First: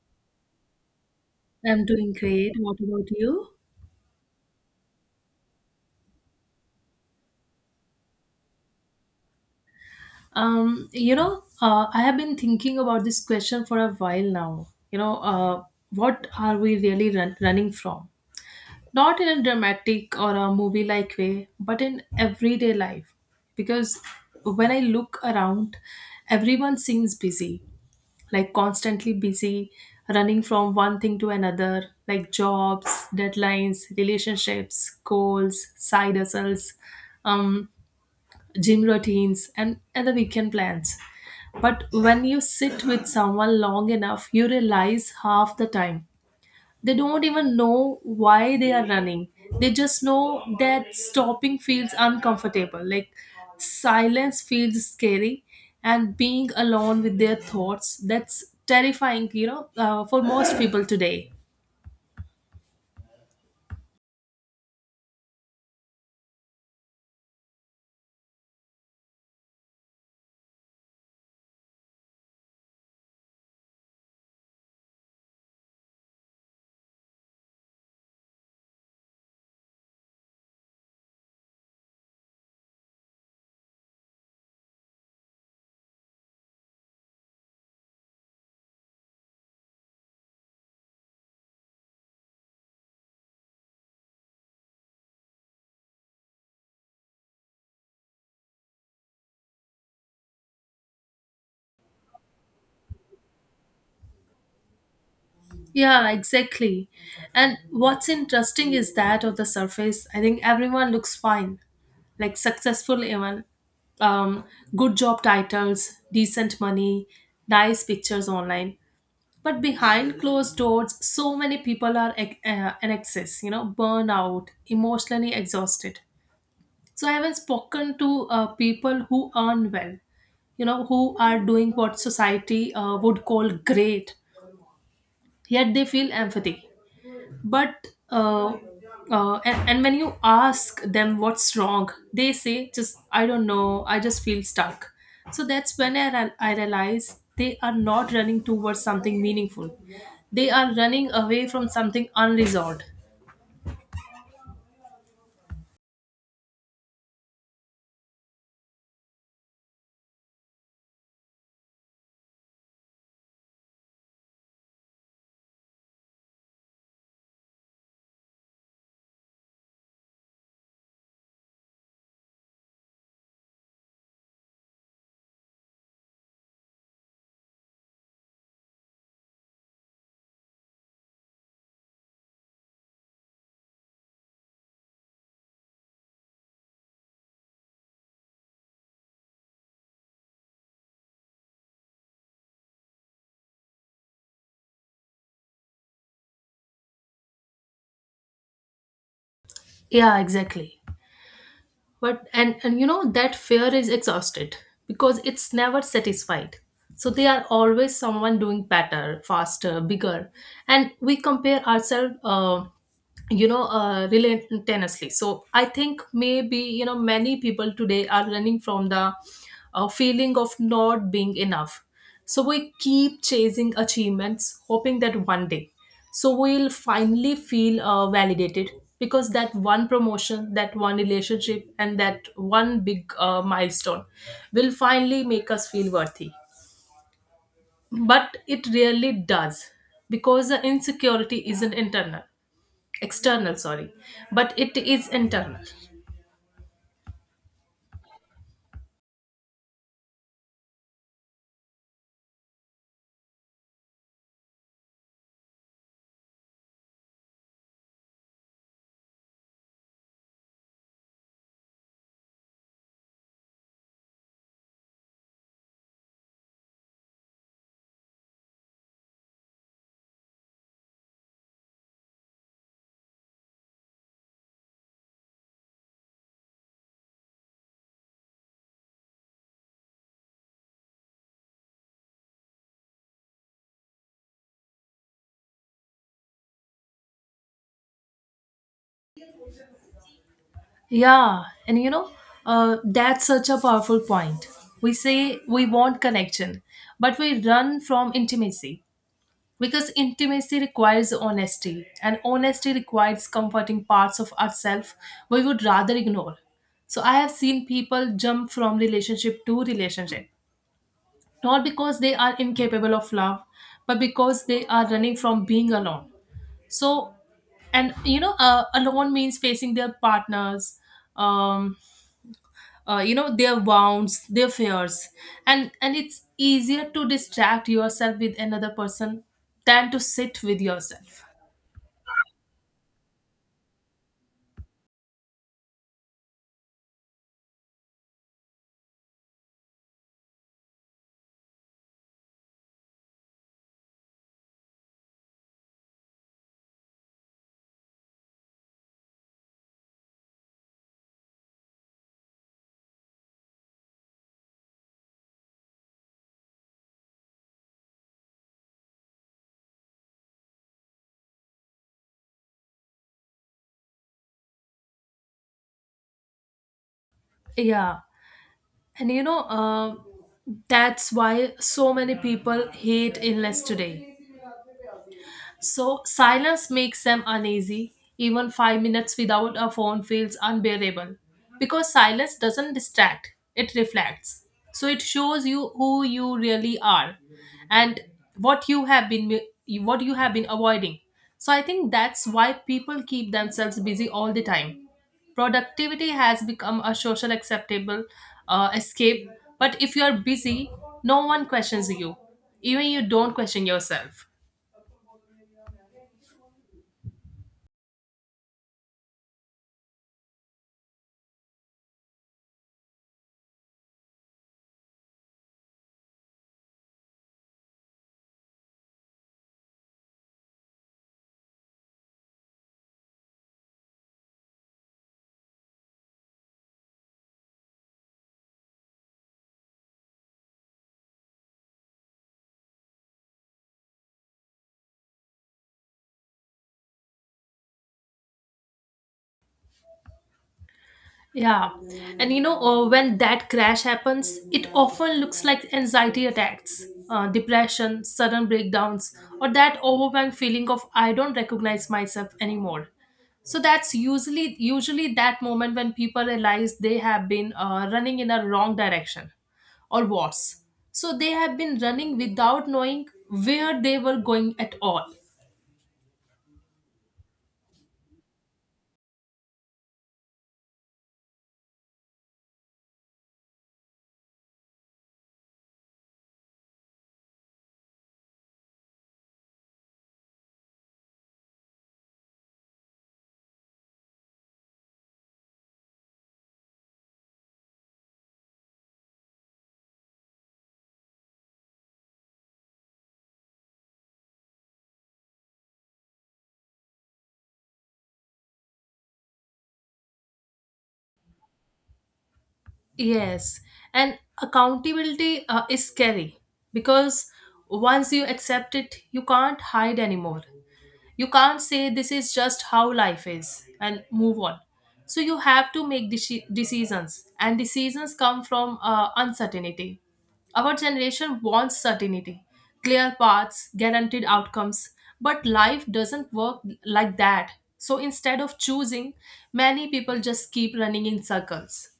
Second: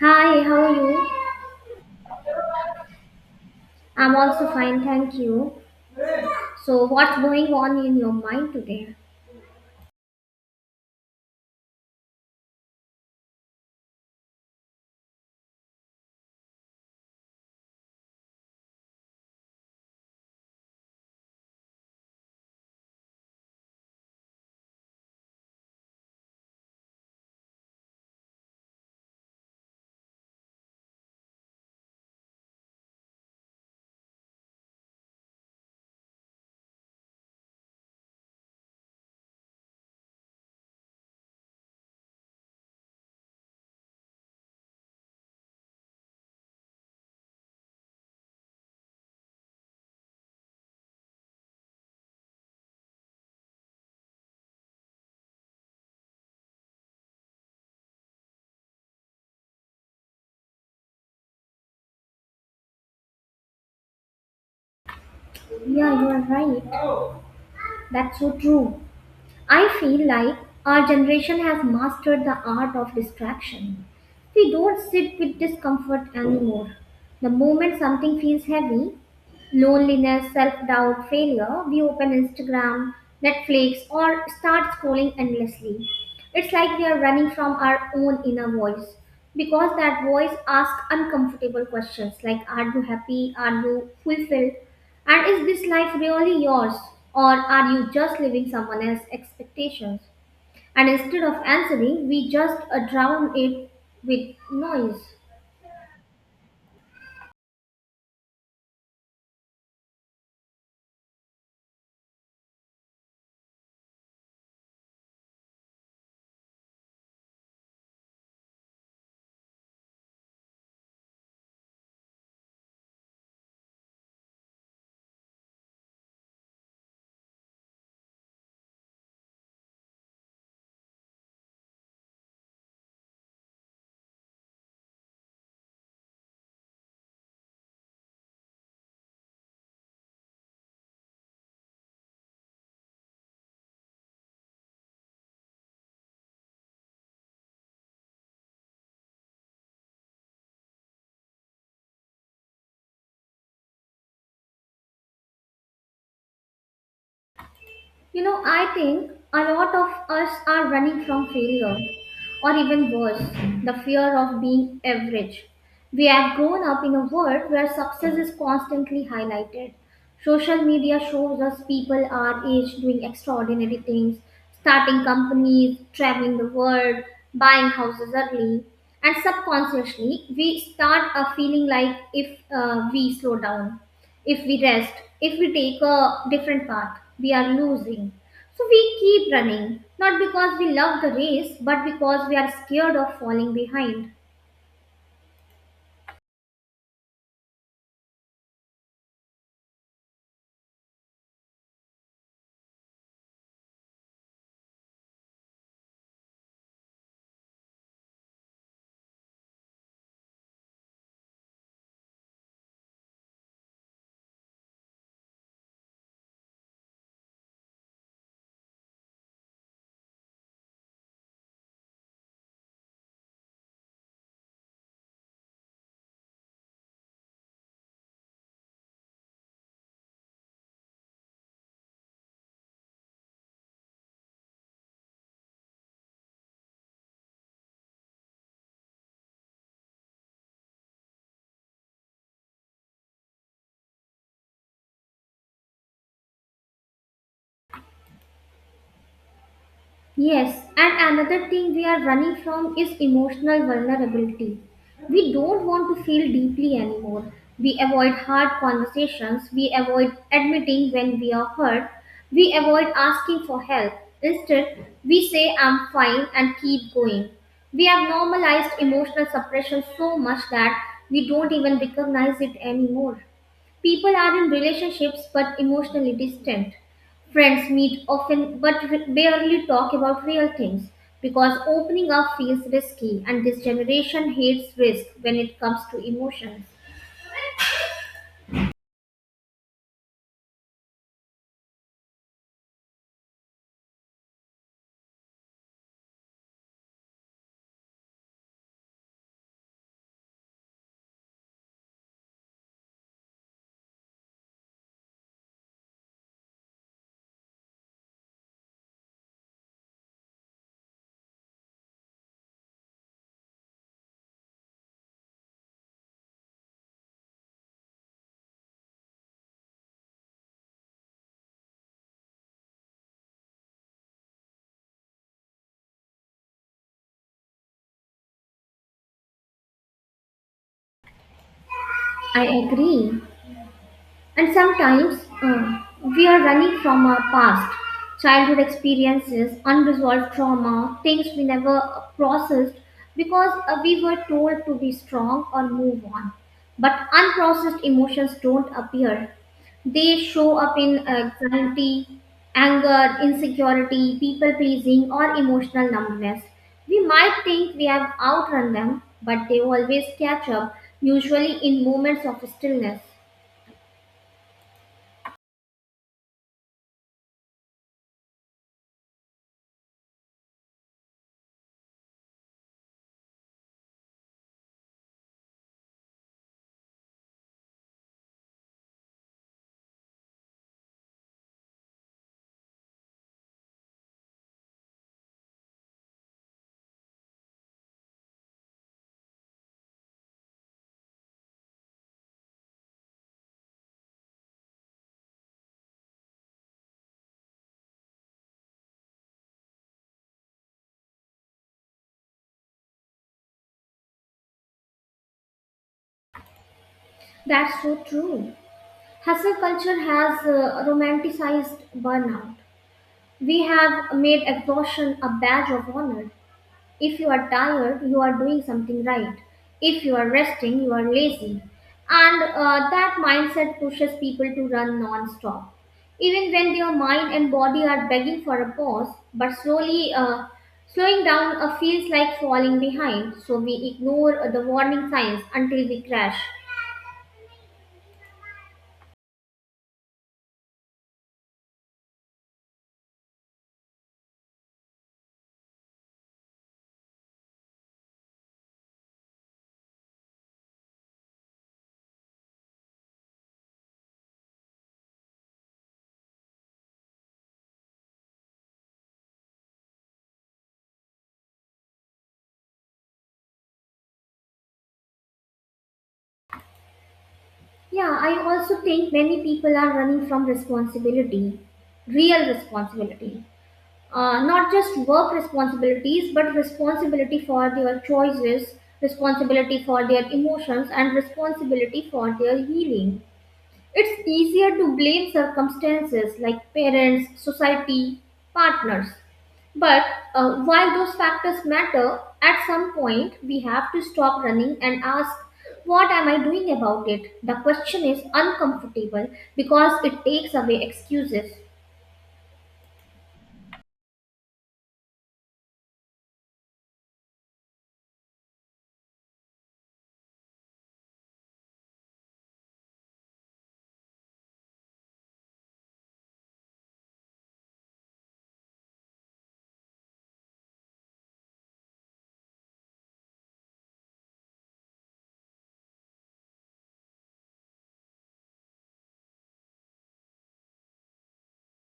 Hi, how are you? I'm doing great. What about you? I'm also fine, thank you. So, what's going on in your mind today? I have been thinking about this question for a while now. What are we really running from? Not in a dramatic or a movie like way, but in everyday life. Because when I look around, everyone seems busy, like constantly busy, running from one thing to another, like jobs, deadlines, relationships, goals, side hustles. Um, Gym routines, and the weekend plans. But when you sit with someone long enough, you realize half the time they don't even know why they are running. They just know that stopping feels uncomfortable, like silence feels scary, and being alone with their thoughts that's terrifying, for most people today. Yeah, you are right. That's so true. I feel like our generation has mastered the art of distraction. We don't sit with discomfort anymore. The moment something feels heavy, loneliness, self doubt, failure, we open Instagram, Netflix, or start scrolling endlessly. It's like we are running from our own inner voice because that voice asks uncomfortable questions like, are you happy? Are you fulfilled? And is this life really yours? Or are you just living someone else's expectations? And instead of answering, we just drown it with noise. Yeah, exactly. And what's interesting is that on the surface, I think everyone looks fine, like successful even, um, good job titles, decent money, nice pictures online. But behind closed doors, so many people are in excess, you know, burnout, emotionally exhausted. So I haven't spoken to people who earn well, you know, who are doing what society would call great, yet they feel empathy but and when you ask them what's wrong, they say, just, I don't know, I just feel stuck. So that's when I realize they are not running towards something meaningful, they are running away from something unresolved. You know, I think a lot of us are running from failure, or even worse, the fear of being average. We have grown up in a world where success is constantly highlighted. Social media shows us people our age doing extraordinary things, starting companies, traveling the world, buying houses early. And subconsciously, we start a feeling like if we slow down, if we rest, if we take a different path, we are losing. So we keep running, not because we love the race, but because we are scared of falling behind. Yeah, exactly. But and you know that fear is exhausted because it's never satisfied, so they are always someone doing better, faster, bigger, and we compare ourselves. Relentlessly. So I think maybe, you know, many people today are running from the feeling of not being enough. So we keep chasing achievements, hoping that one day, we'll finally feel validated, because that one promotion, that one relationship, and that one big milestone will finally make us feel worthy. But it really does, because the insecurity isn't internal. External, sorry. But it is internal. Yes, and another thing we are running from is emotional vulnerability. We don't want to feel deeply anymore. We avoid hard conversations. We avoid admitting when we are hurt. We avoid asking for help. Instead, we say, I'm fine, and keep going. We have normalized emotional suppression so much that we don't even recognize it anymore. People are in relationships but emotionally distant. Friends meet often but barely talk about real things because opening up feels risky, and this generation hates risk when it comes to emotions. Yeah, and you know, that's such a powerful point. We say we want connection, but we run from intimacy, because intimacy requires honesty, and honesty requires comforting parts of ourselves we would rather ignore. So I have seen people jump from relationship to relationship, not because they are incapable of love, but because they are running from being alone. So and you know alone means facing their partners, um their wounds, their fears. And it's easier to distract yourself with another person than to sit with yourself. I agree. And sometimes we are running from our past, childhood experiences, unresolved trauma, things we never processed because we were told to be strong or move on. But unprocessed emotions don't appear. They show up in anxiety, anger, insecurity, people pleasing, or emotional numbness. We might think we have outrun them, but they always catch up, usually in moments of stillness. Yeah, and you know that's why so many people hate illness today. So silence makes them uneasy. Even 5 minutes without a phone feels unbearable, because silence doesn't distract, it reflects. So it shows you who you really are, and what you have been what you have been avoiding. So I think that's why people keep themselves busy all the time. Productivity has become a social acceptable escape. But if you are busy, no one questions you, even you don't question yourself. That's so true. Hustle culture has romanticized burnout. We have made exhaustion a badge of honor. If you are tired, you are doing something right. If you are resting, you are lazy. And that mindset pushes people to run non stop. Even when their mind and body are begging for a pause, but slowly slowing down feels like falling behind. So we ignore the warning signs until we crash. Yeah. When that crash happens, it often looks like anxiety attacks, depression, sudden breakdowns, or that overwhelming feeling of, I don't recognize myself anymore. So that's usually that moment when people realize they have been running in a wrong direction, or worse. So they have been running without knowing where they were going at all. Yeah, I also think many people are running from responsibility, real responsibility. Not just work responsibilities, but responsibility for their choices, responsibility for their emotions, and responsibility for their healing. It's easier to blame circumstances like parents, society, partners. But while those factors matter, at some point we have to stop running and ask, what am I doing about it? The question is uncomfortable because it takes away excuses. Yes, and accountability is scary, because once you accept it, you can't hide anymore. You can't say this is just how life is and move on. So you have to make decisions, and decisions come from uncertainty. Our generation wants certainty, clear paths, guaranteed outcomes, but life doesn't work like that. So instead of choosing, many people just keep running in circles.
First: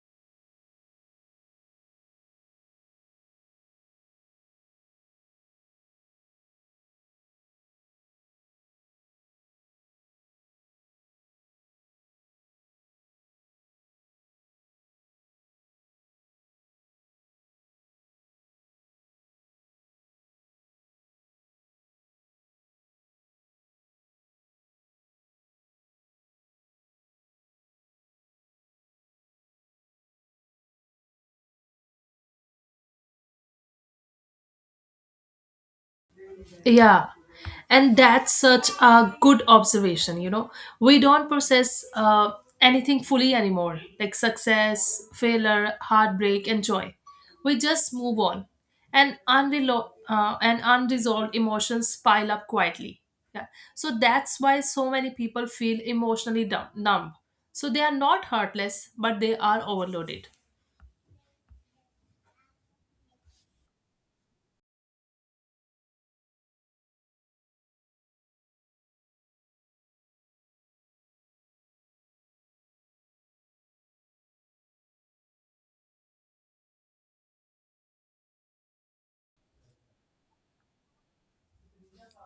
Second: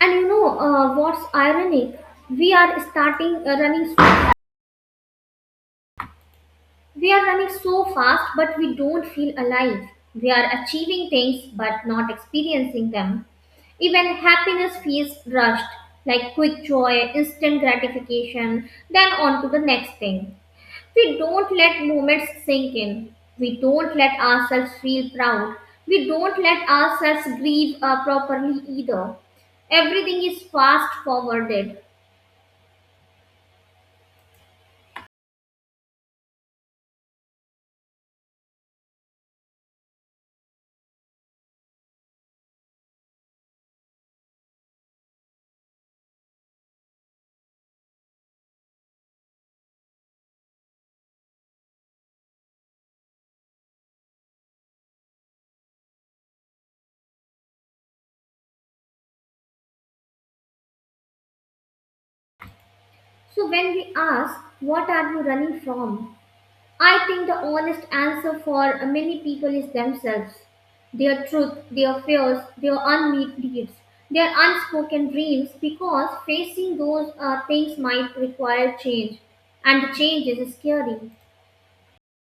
And you know what's ironic? We are starting uh, running We are running so fast, but we don't feel alive. We are achieving things, but not experiencing them. Even happiness feels rushed, like quick joy, instant gratification, then on to the next thing. We don't let moments sink in. We don't let ourselves feel proud. We don't let ourselves grieve properly either. Everything is fast forwarded. Yeah. And that's such a good observation, you know. We don't process anything fully anymore, like success, failure, heartbreak, and joy. We just move on. And unresolved emotions pile up quietly. Yeah. So that's why so many people feel emotionally numb. So they are not heartless, but they are overloaded. So when we ask, what are you running from? I think the honest answer for many people is themselves, their truth, their fears, their unmet needs, their unspoken dreams, because facing those things might require change, and change is scary.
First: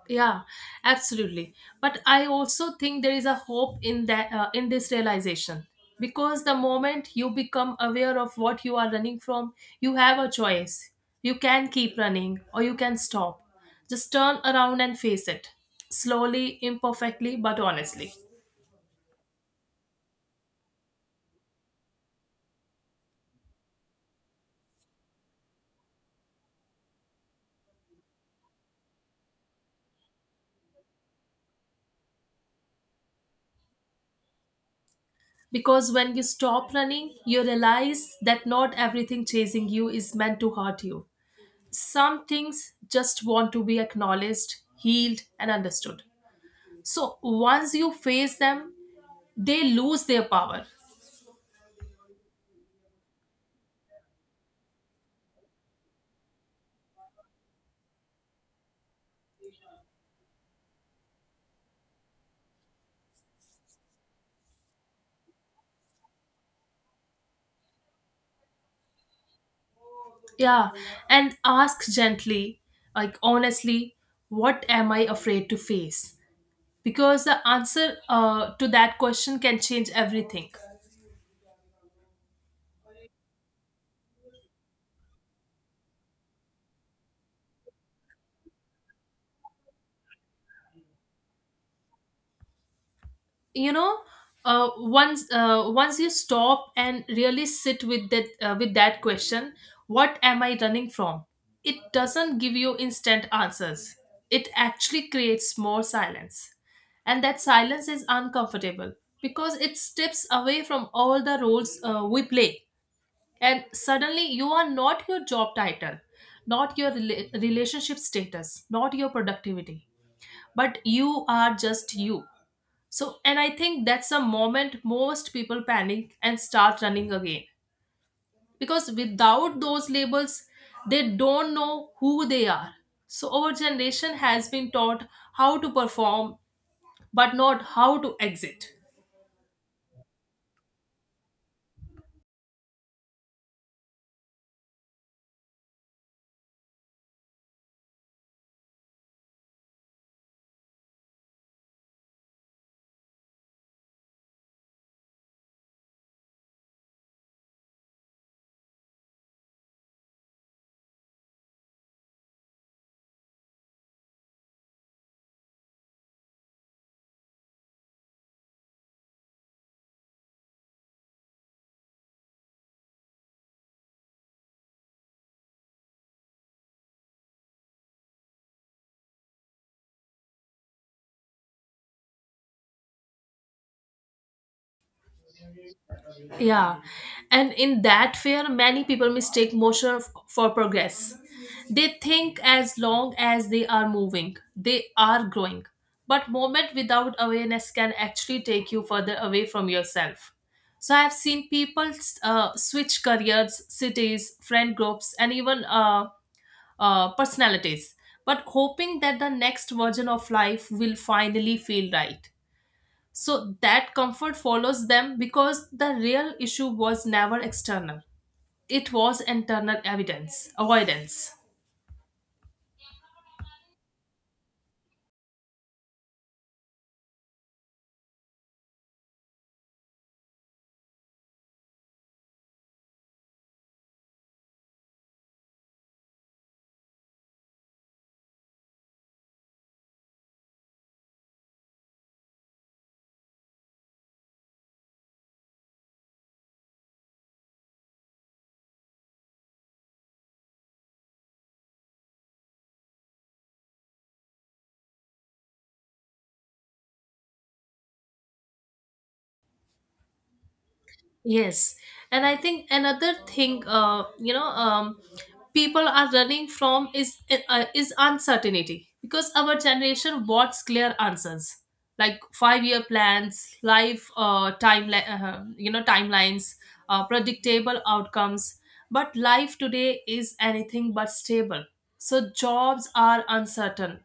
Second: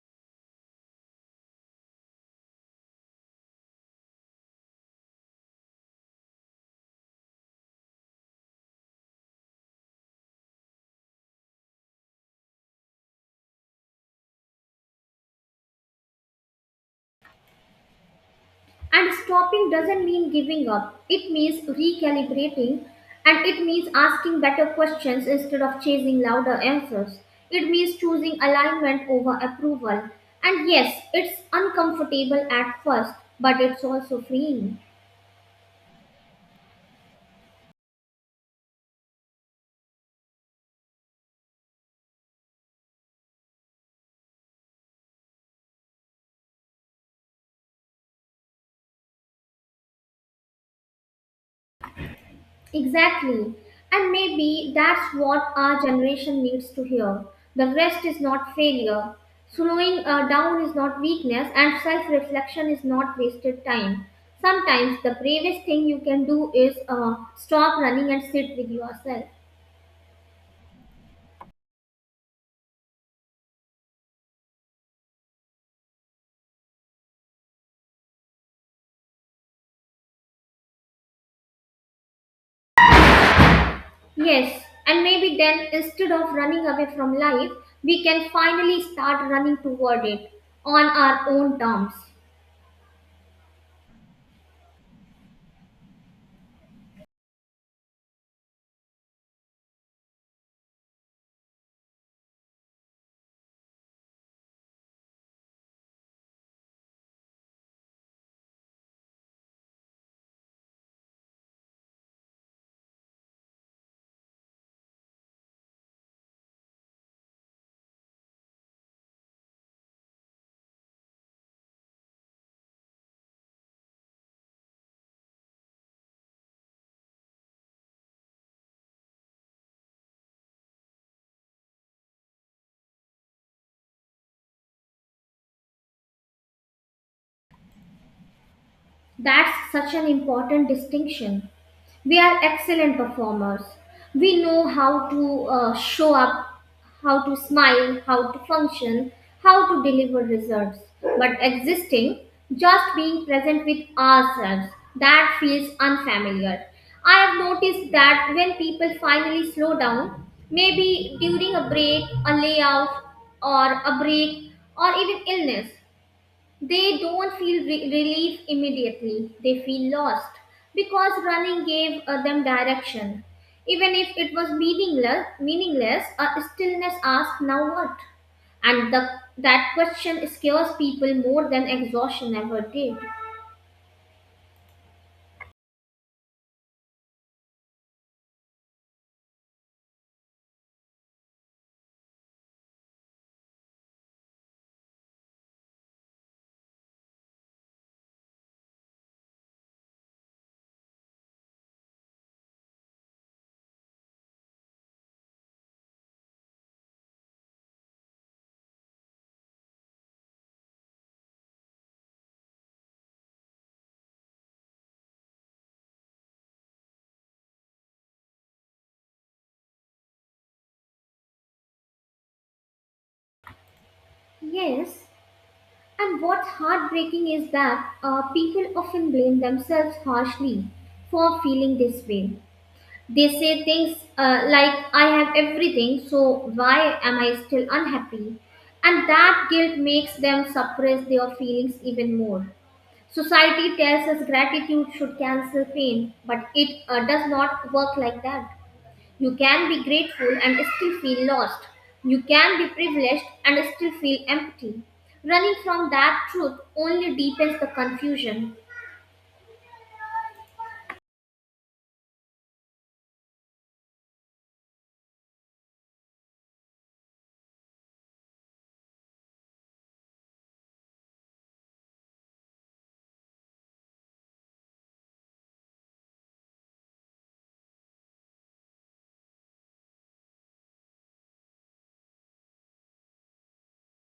Yeah, absolutely. But I also think there is a hope in that, in this realization, because the moment you become aware of what you are running from, you have a choice. You can keep running, or you can stop, just turn around and face it, slowly, imperfectly, but honestly. And stopping doesn't mean giving up, it means recalibrating, and it means asking better questions instead of chasing louder answers. It means choosing alignment over approval. And yes, it's uncomfortable at first, but it's also freeing. Because when you stop running, you realize that not everything chasing you is meant to hurt you. Some things just want to be acknowledged, healed, and understood. So once you face them, they lose their power. Exactly. And maybe that's what our generation needs to hear. The rest is not failure. Slowing down is not weakness, and self reflection is not wasted time. Sometimes the bravest thing you can do is stop running and sit with yourself. Yeah, and ask gently, like honestly, what am I afraid to face? Because the answer to that question can change everything. Yes, and maybe then, instead of running away from life, we can finally start running toward it on our own terms. You know, once you stop and really sit with that, with that question, what am I running from, it doesn't give you instant answers, it actually creates more silence, and that silence is uncomfortable, because it steps away from all the roles we play. And suddenly you are not your job title, not your relationship status, not your productivity, but you are just you. So, and I think that's a moment most people panic and start running again. Because without those labels, they don't know who they are. So our generation has been taught how to perform, but not how to exit. That's such an important distinction. We are excellent performers. We know how to show up, how to smile, how to function, how to deliver results. But existing, just being present with ourselves, that feels unfamiliar. I have noticed that when people finally slow down, maybe during a break, a layoff, or a break, or even illness, they don't feel relief immediately. They feel lost because running gave them direction. Even if it was meaningless, a stillness asks, "Now what?" And that question scares people more than exhaustion ever did. Yeah, and in that fear, many people mistake motion for progress. They think as long as they are moving, they are growing. But moment without awareness can actually take you further away from yourself. So I've seen people switch careers, cities, friend groups, and even personalities, but hoping that the next version of life will finally feel right. So that comfort follows them, because the real issue was never external. It was internal evidence, avoidance. Yes, and what's heartbreaking is that people often blame themselves harshly for feeling this way. They say things like, I have everything, so why am I still unhappy? And that guilt makes them suppress their feelings even more. Society tells us gratitude should cancel pain, but it does not work like that. You can be grateful and still feel lost. You can be privileged and still feel empty. Running from that truth only deepens the confusion. Yes, and I think another thing, people are running from is uncertainty, because our generation wants clear answers, like 5 year plans, life timeline, timelines, predictable outcomes. But life today is anything but stable. So jobs are uncertain,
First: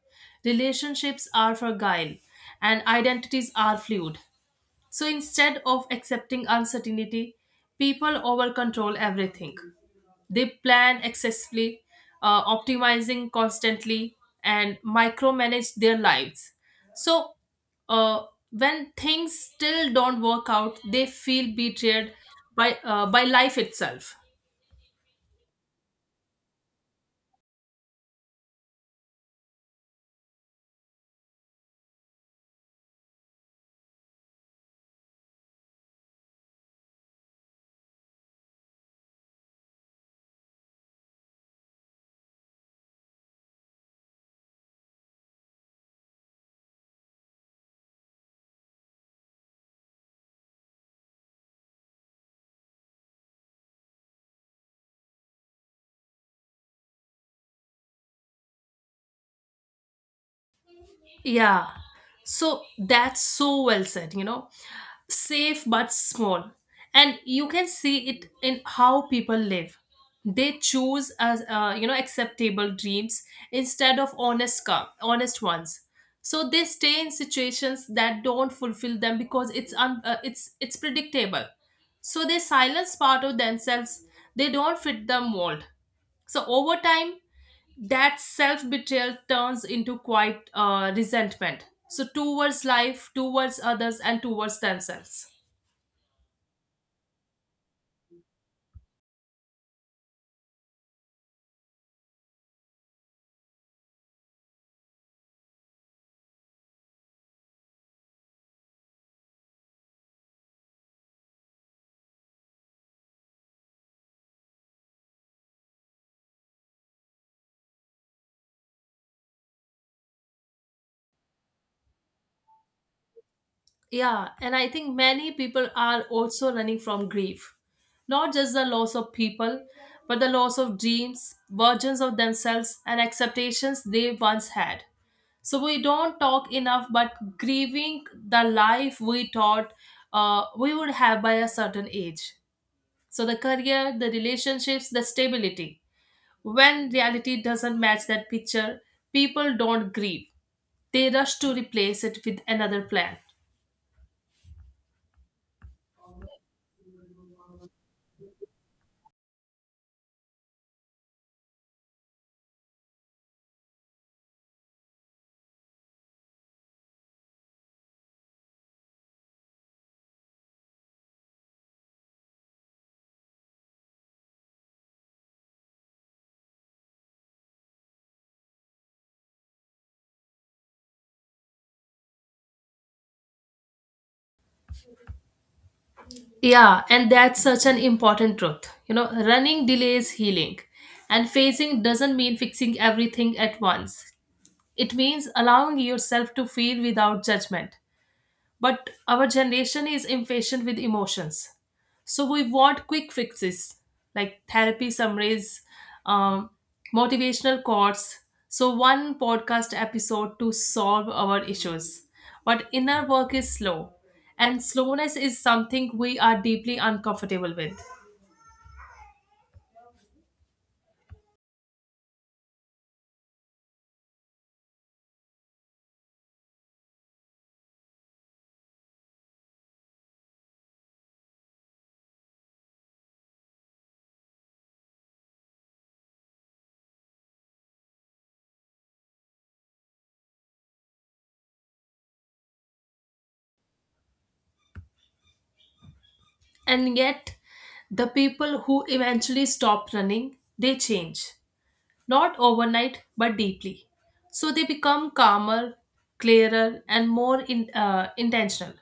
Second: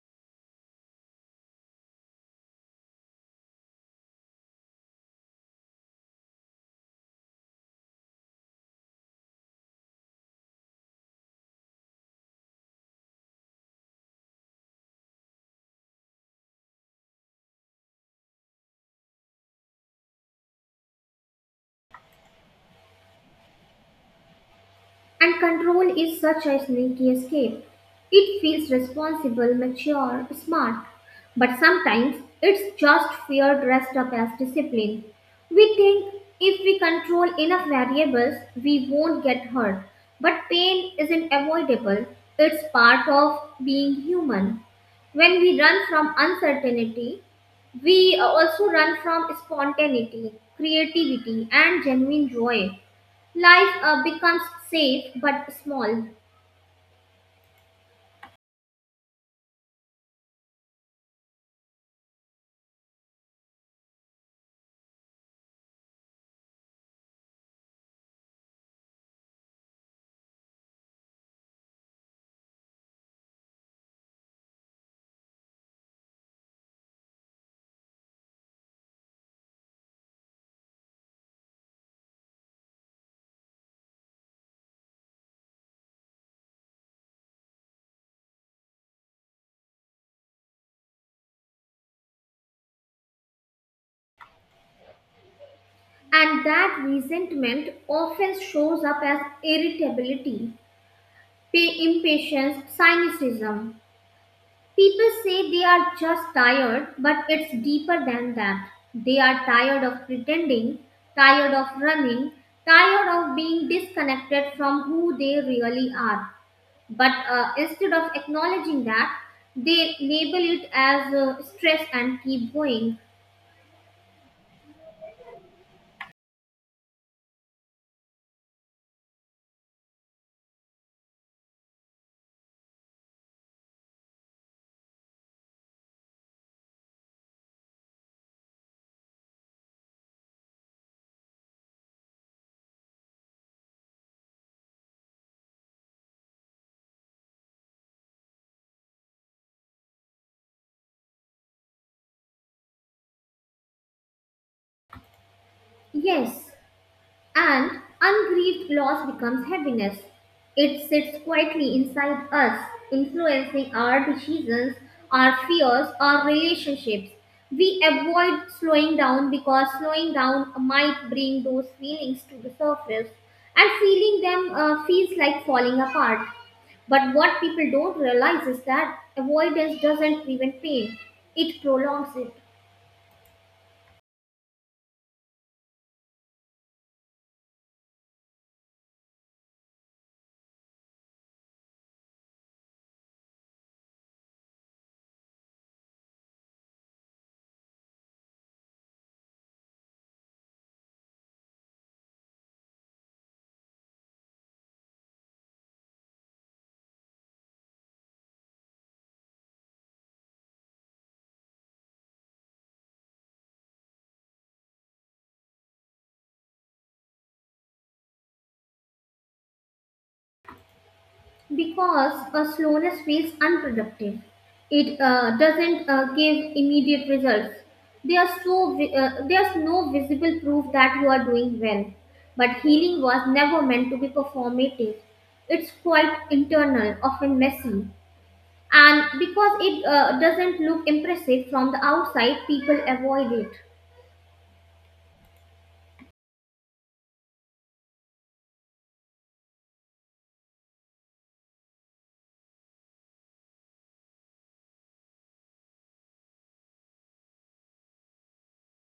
relationships are fragile, and identities are fluid. So instead of accepting uncertainty, people over control everything. They plan excessively, optimizing constantly, and micromanage their lives. So uh, when things still don't work out, they feel betrayed by life itself. And control is such a sneaky escape. It feels responsible, mature, smart. But sometimes it's just fear dressed up as discipline. We think if we control enough variables, we won't get hurt. But pain isn't avoidable, it's part of being human. When we run from uncertainty, we also run from spontaneity, creativity, and genuine joy. Life becomes safe but small, Yeah. So that's so well said, you know. Safe but small. And you can see it in how people live. They choose as, you know, acceptable dreams instead of honest ones. So they stay in situations that don't fulfill them because it's it's predictable. So they silence part of themselves. They don't fit the mold. So over time, that self betrayal turns into quite resentment. So towards life, towards others, and towards themselves. and that resentment often shows up as irritability, impatience, cynicism. People say they are just tired, but it's deeper than that. They are tired of pretending, tired of running, tired of being disconnected from who they really are. But instead of acknowledging that, they label it as stress and keep going. Yeah, and I think many people are also running from grief. Not just the loss of people, but the loss of dreams, versions of themselves, and expectations they once had. So we don't talk enough, but grieving the life we thought we would have by a certain age. So the career, the relationships, the stability. When reality doesn't match that picture, people don't grieve. They rush to replace it with another plan. Yes, and ungrieved loss becomes heaviness. It sits quietly inside us, influencing our decisions, our fears, our relationships. We avoid slowing down because slowing down might bring those feelings to the surface, and feeling them feels like falling apart. But what people don't realize is that avoidance doesn't prevent pain, it prolongs it. Yeah, and that's such an important truth. You know, running delays healing, and phasing doesn't mean fixing everything at once. It means allowing yourself to feel without judgment. But our generation is impatient with emotions. So we want quick fixes, like therapy summaries, um, motivational quotes, so one podcast episode to solve our issues. But inner work is slow, and slowness is something we are deeply uncomfortable with. Because a slowness feels unproductive. It doesn't give immediate results. There's no visible proof that you are doing well. But healing was never meant to be performative. It's quite internal, often messy. And because it doesn't look impressive from the outside, people avoid it. And yet, the people who eventually stop running, they change. Not overnight, but deeply. So they become calmer, clearer, and more intentional.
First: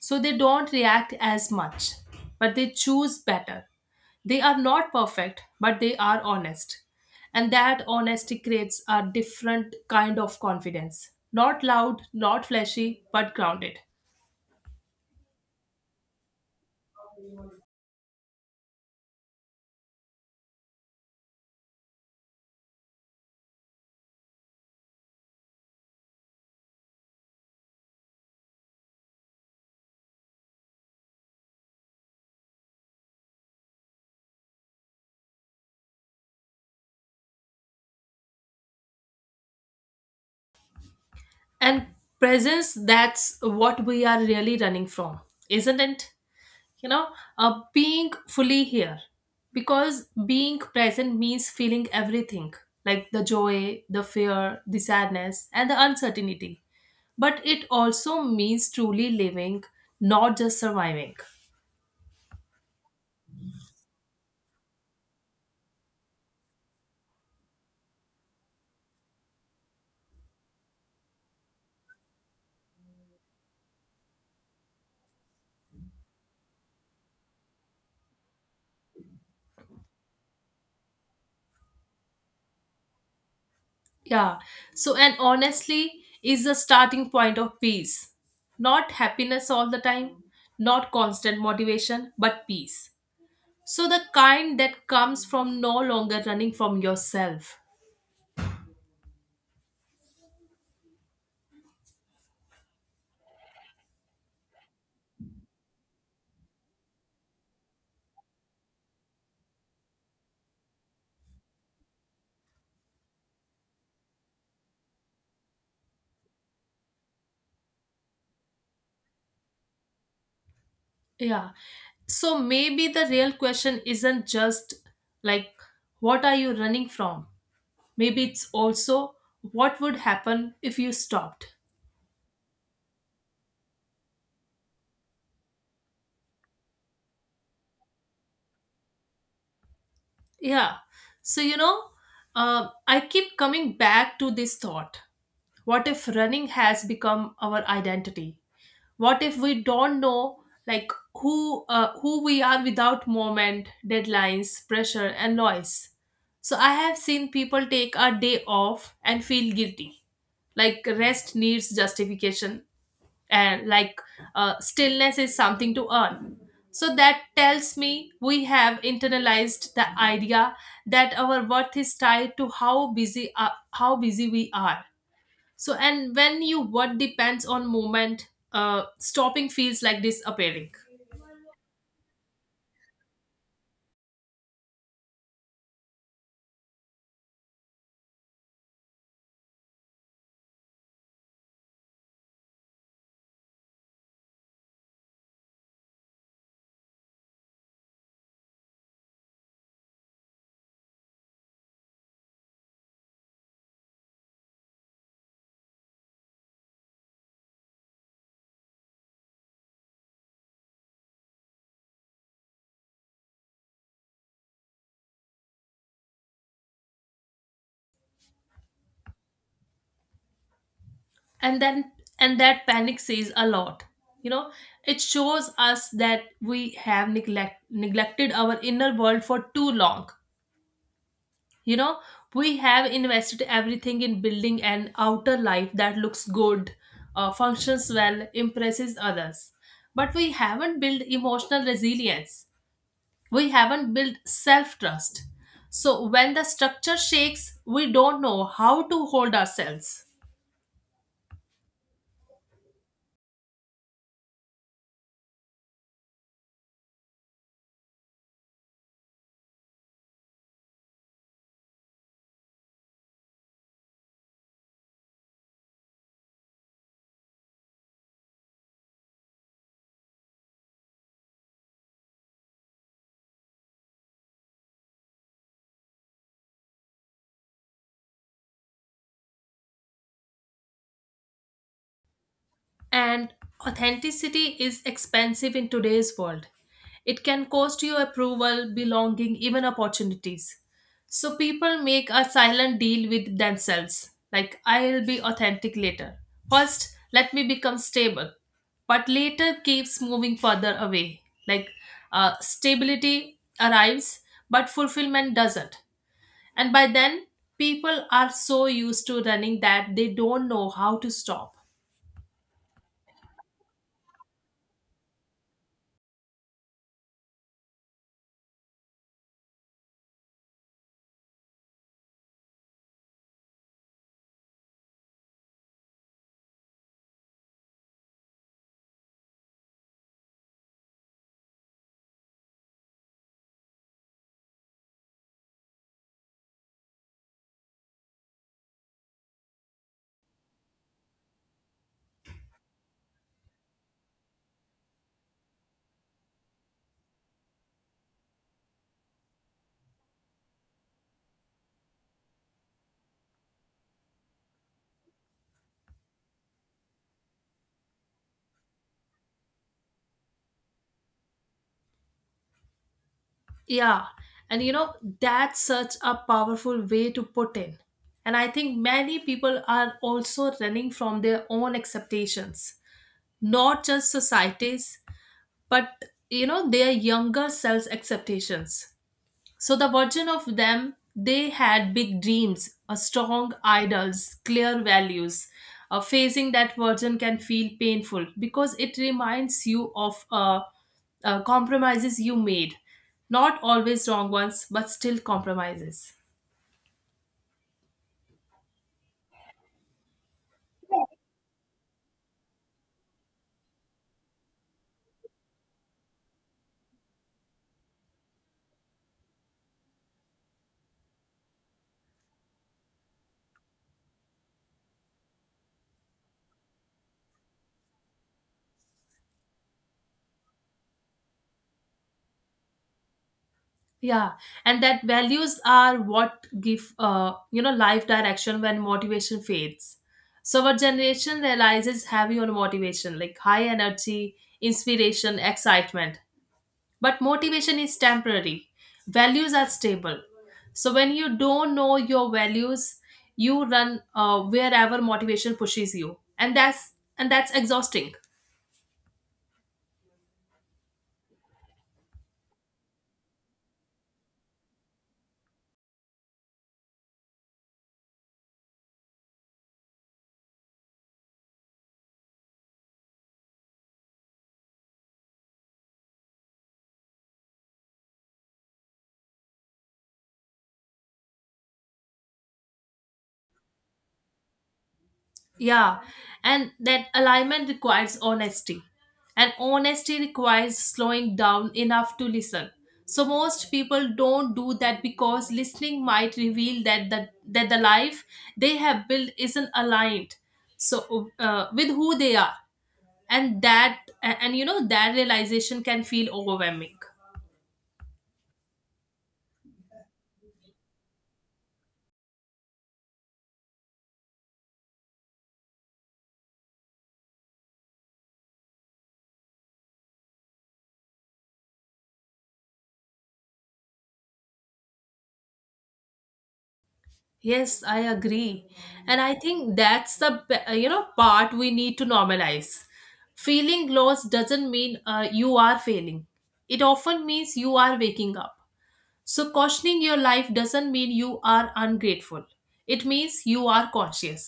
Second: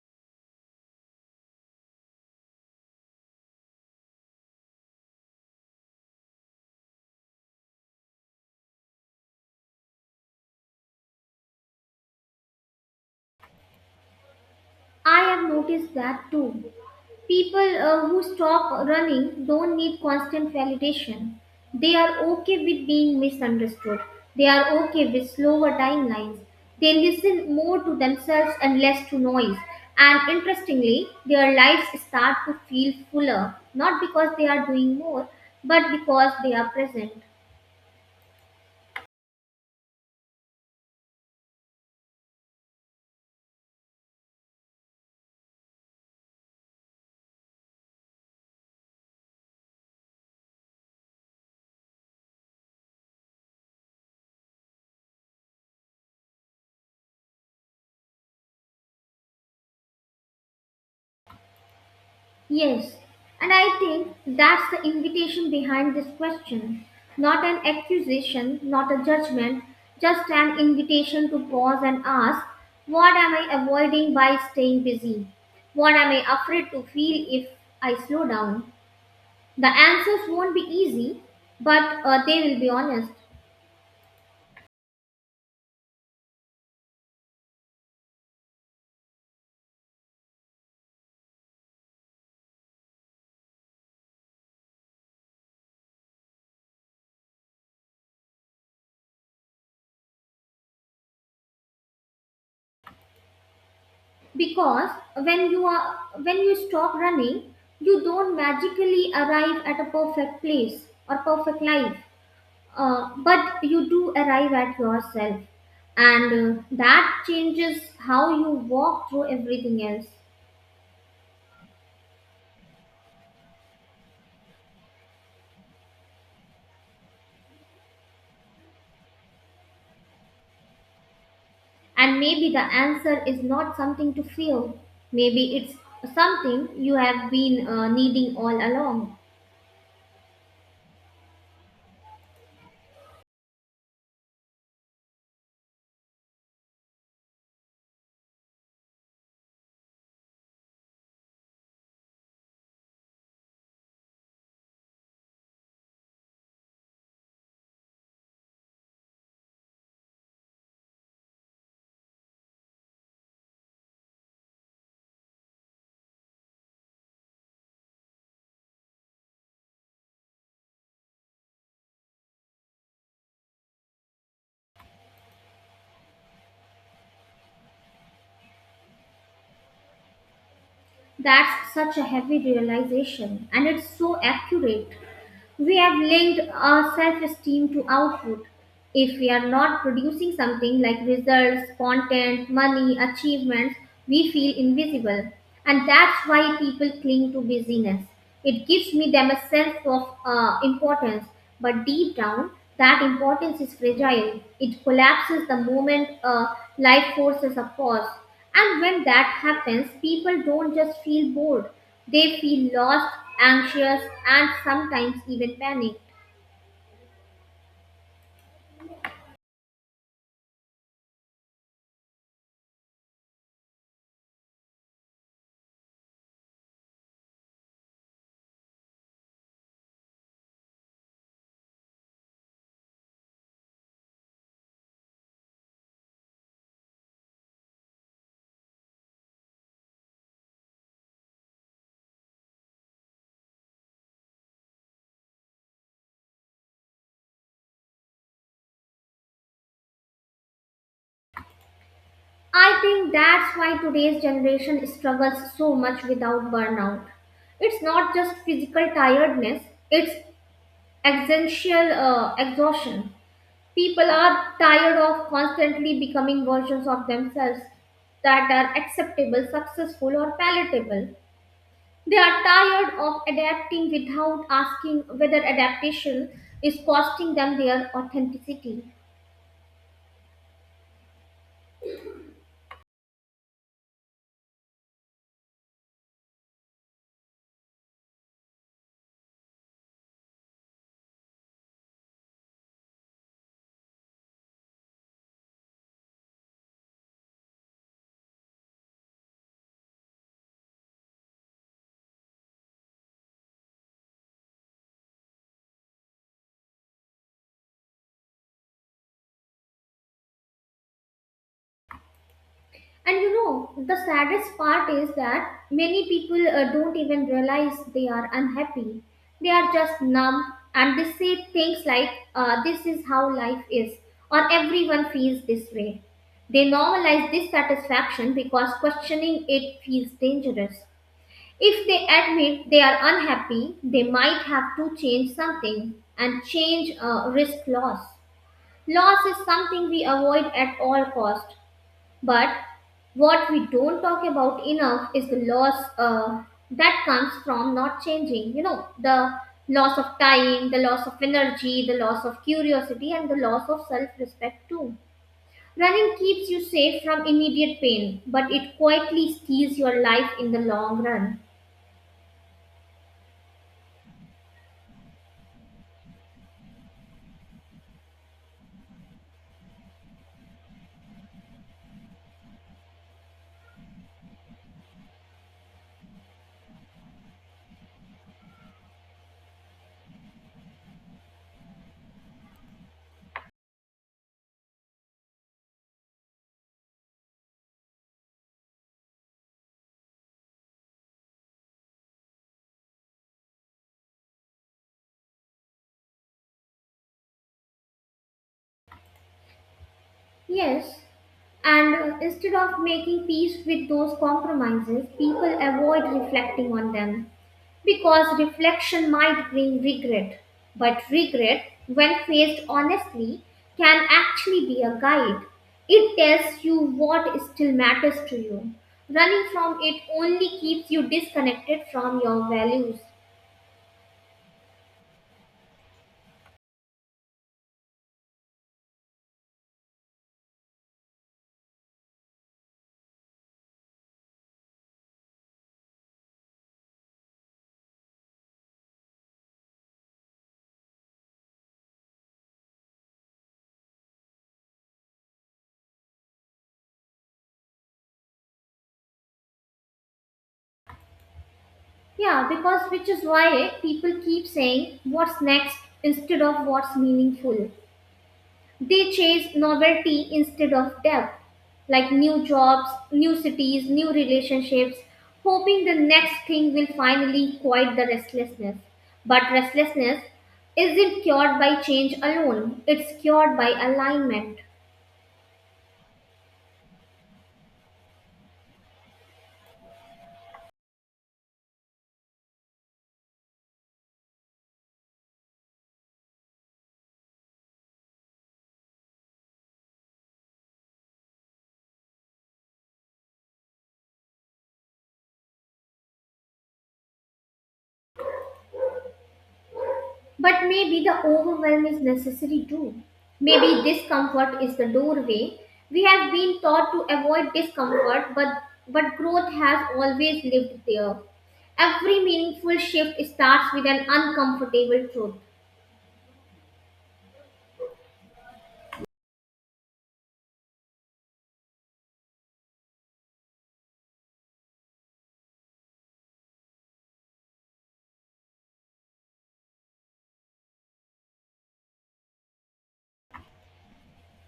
So they don't react as much, but they choose better. They are not perfect, but they are honest. And that honesty creates a different kind of confidence. Not loud, not flashy, but grounded. I have noticed that too. People who stop running don't need constant validation. They are okay with being misunderstood. They are okay with slower timelines. They listen more to themselves and less to noise. And interestingly, their lives start to feel fuller, not because they are doing more, but because they are present. And presence, that's what we are really running from, isn't it? you know Being fully here, because being present means feeling everything, like the joy, the fear, the sadness, and the uncertainty, but it also means truly living, not just surviving. Yes, and I think that's the invitation behind this question. Not an accusation, not a judgment, just an invitation to pause and ask, what am I avoiding by staying busy? What am I afraid to feel if I slow down? The answers won't be easy, but they will be honest. Yeah. So, and honestly is the starting point of peace. Not happiness all the time, not constant motivation, but peace. So the kind that comes from no longer running from yourself. Because when you stop running, you don't magically arrive at a perfect place or perfect life. But you do arrive at yourself, and that changes how you walk through everything else. Yeah. So maybe the real question isn't just, like, what are you running from? Maybe it's also, what would happen if you stopped? And maybe the answer is not something to feel, maybe it's something you have been needing all along. Yeah. So, you know, I keep coming back to this thought. What if running has become our identity? What if we don't know, like, who we are without moment deadlines, pressure, and noise? So I have seen people take a day off and feel guilty, like rest needs justification and, like, stillness is something to earn. So that tells me we have internalized the idea that our worth is tied to how busy how busy we are. So, and when you what depends on movement, stopping feels like disappearing. That's such a heavy realization, and it's so accurate. We have linked our self esteem to output. If we are not producing something like results, content, money, achievements, we feel invisible. And that's why people cling to busyness. It gives me them a sense of importance, but deep down, that importance is fragile. It collapses the moment life forces a pause. And when that happens, people don't just feel bored, they feel lost, anxious, and sometimes even panicked. And then and that panic says a lot. You know, it shows us that we have neglected our inner world for too long. You know, we have invested everything in building an outer life that looks good, functions well, impresses others, but we haven't built emotional resilience, we haven't built self trust. So when the structure shakes, we don't know how to hold ourselves. I think that's why today's generation struggles so much without burnout. It's not just physical tiredness, it's existential exhaustion. People are tired of constantly becoming versions of themselves that are acceptable, successful, or palatable. They are tired of adapting without asking whether adaptation is costing them their authenticity. And authenticity is expensive in today's world. It can cost you approval, belonging, even opportunities. So people make a silent deal with themselves like, I'll be authentic later. First, let me become stable, but later keeps moving further away. Like, stability arrives, but fulfillment doesn't. And by then, people are so used to running that they don't know how to stop. And you know, the saddest part is that many people don't even realize they are unhappy. They are just numb, and they say things like, this is how life is, or everyone feels this way. They normalize dissatisfaction because questioning it feels dangerous. If they admit they are unhappy, they might have to change something, and change risk loss. Loss is something we avoid at all cost, but what we don't talk about enough is the loss that comes from not changing. You know, the loss of time, the loss of energy, the loss of curiosity, and the loss of self respect too. Running keeps you safe from immediate pain, but it quietly steals your life in the long run. Yeah, and you know, that's such a powerful way to put in. And I think many people are also running from their own expectations, not just society's, but, you know, their younger selves' expectations. So the version of them, they had big dreams, a strong idols, clear values. Facing that version can feel painful because it reminds you of compromises you made. Not always wrong ones, but still compromises. Yes, and instead of making peace with those compromises, people avoid reflecting on them because reflection might bring regret. But regret, when faced honestly, can actually be a guide. It tells you what still matters to you. Running from it only keeps you disconnected from your values. Yeah, and that values are what give you know life direction when motivation fades. So our generation realizes heavy on motivation, like high energy, inspiration, excitement. But motivation is temporary, values are stable. So when you don't know your values, you run wherever motivation pushes you, and that's exhausting. Yeah, because which is why people keep saying what's next instead of what's meaningful. They chase novelty instead of depth, like new jobs, new cities, new relationships, hoping the next thing will finally quiet the restlessness. But restlessness isn't cured by change alone, it's cured by alignment. Yeah, and that alignment requires honesty, and honesty requires slowing down enough to listen. So most people don't do that because listening might reveal that the life they have built isn't aligned, so with who they are, and and you know that realization can feel overwhelming. But maybe the overwhelm is necessary too. Maybe discomfort is the doorway. We have been taught to avoid discomfort, but growth has always lived there. Every meaningful shift starts with an uncomfortable truth. Yes, I agree. And I think that's the you know part we need to normalize. Feeling lost doesn't mean you are failing, it often means you are waking up. So questioning your life doesn't mean you are ungrateful, it means you are conscious.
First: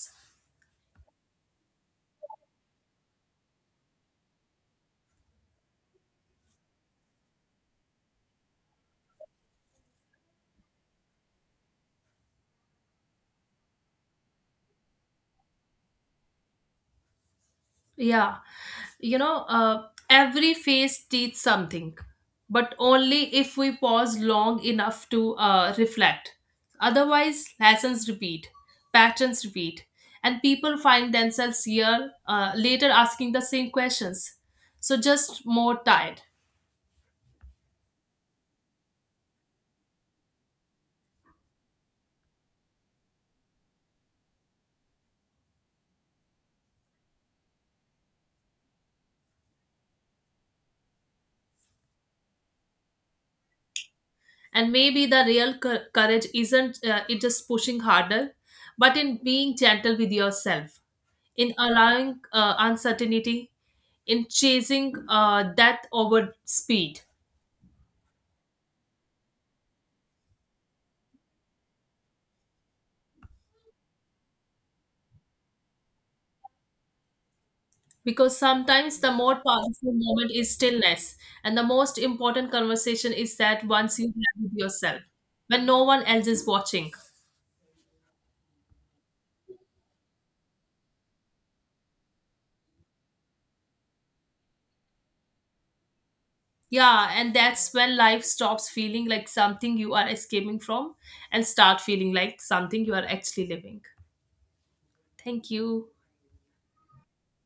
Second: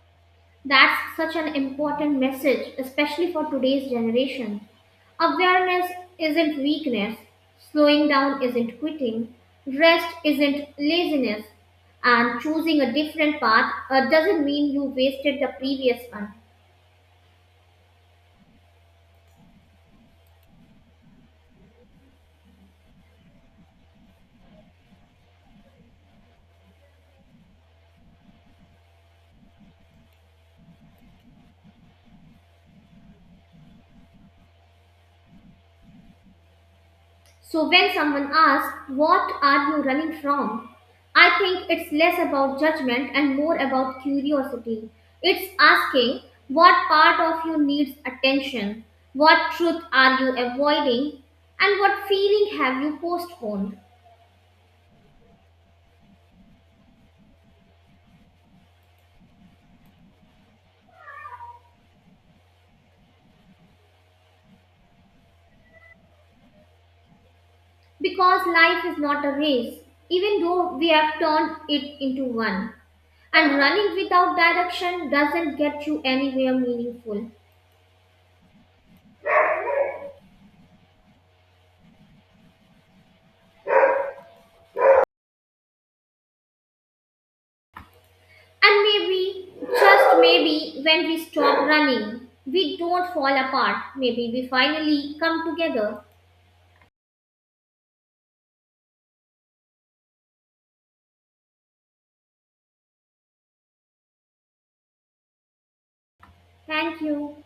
That's such an important message, especially for today's generation. Awareness isn't weakness, slowing down isn't quitting, rest isn't laziness, and choosing a different path doesn't mean you wasted the previous one. Yeah, you know, every phase teaches something, but only if we pause long enough to reflect. Otherwise, lessons repeat, patterns repeat, and people find themselves here later asking the same questions. So just more tired. So when someone asks, what are you running from? I think it's less about judgment and more about curiosity. It's asking, what part of you needs attention? What truth are you avoiding? And what feeling have you postponed? And maybe the real courage isn't it just pushing harder, but in being gentle with yourself, in allowing uncertainty, in chasing death over speed. Because life is not a race, even though we have turned it into one. And running without direction doesn't get you anywhere meaningful. Because sometimes the more powerful moment is stillness, and the most important conversation is that once you have with yourself, when no one else is watching. And maybe, just maybe, when we stop running, we don't fall apart. Maybe we finally come together. Yeah, and that's when life stops feeling like something you are escaping from and start feeling like something you are actually living. Thank you. Thank you.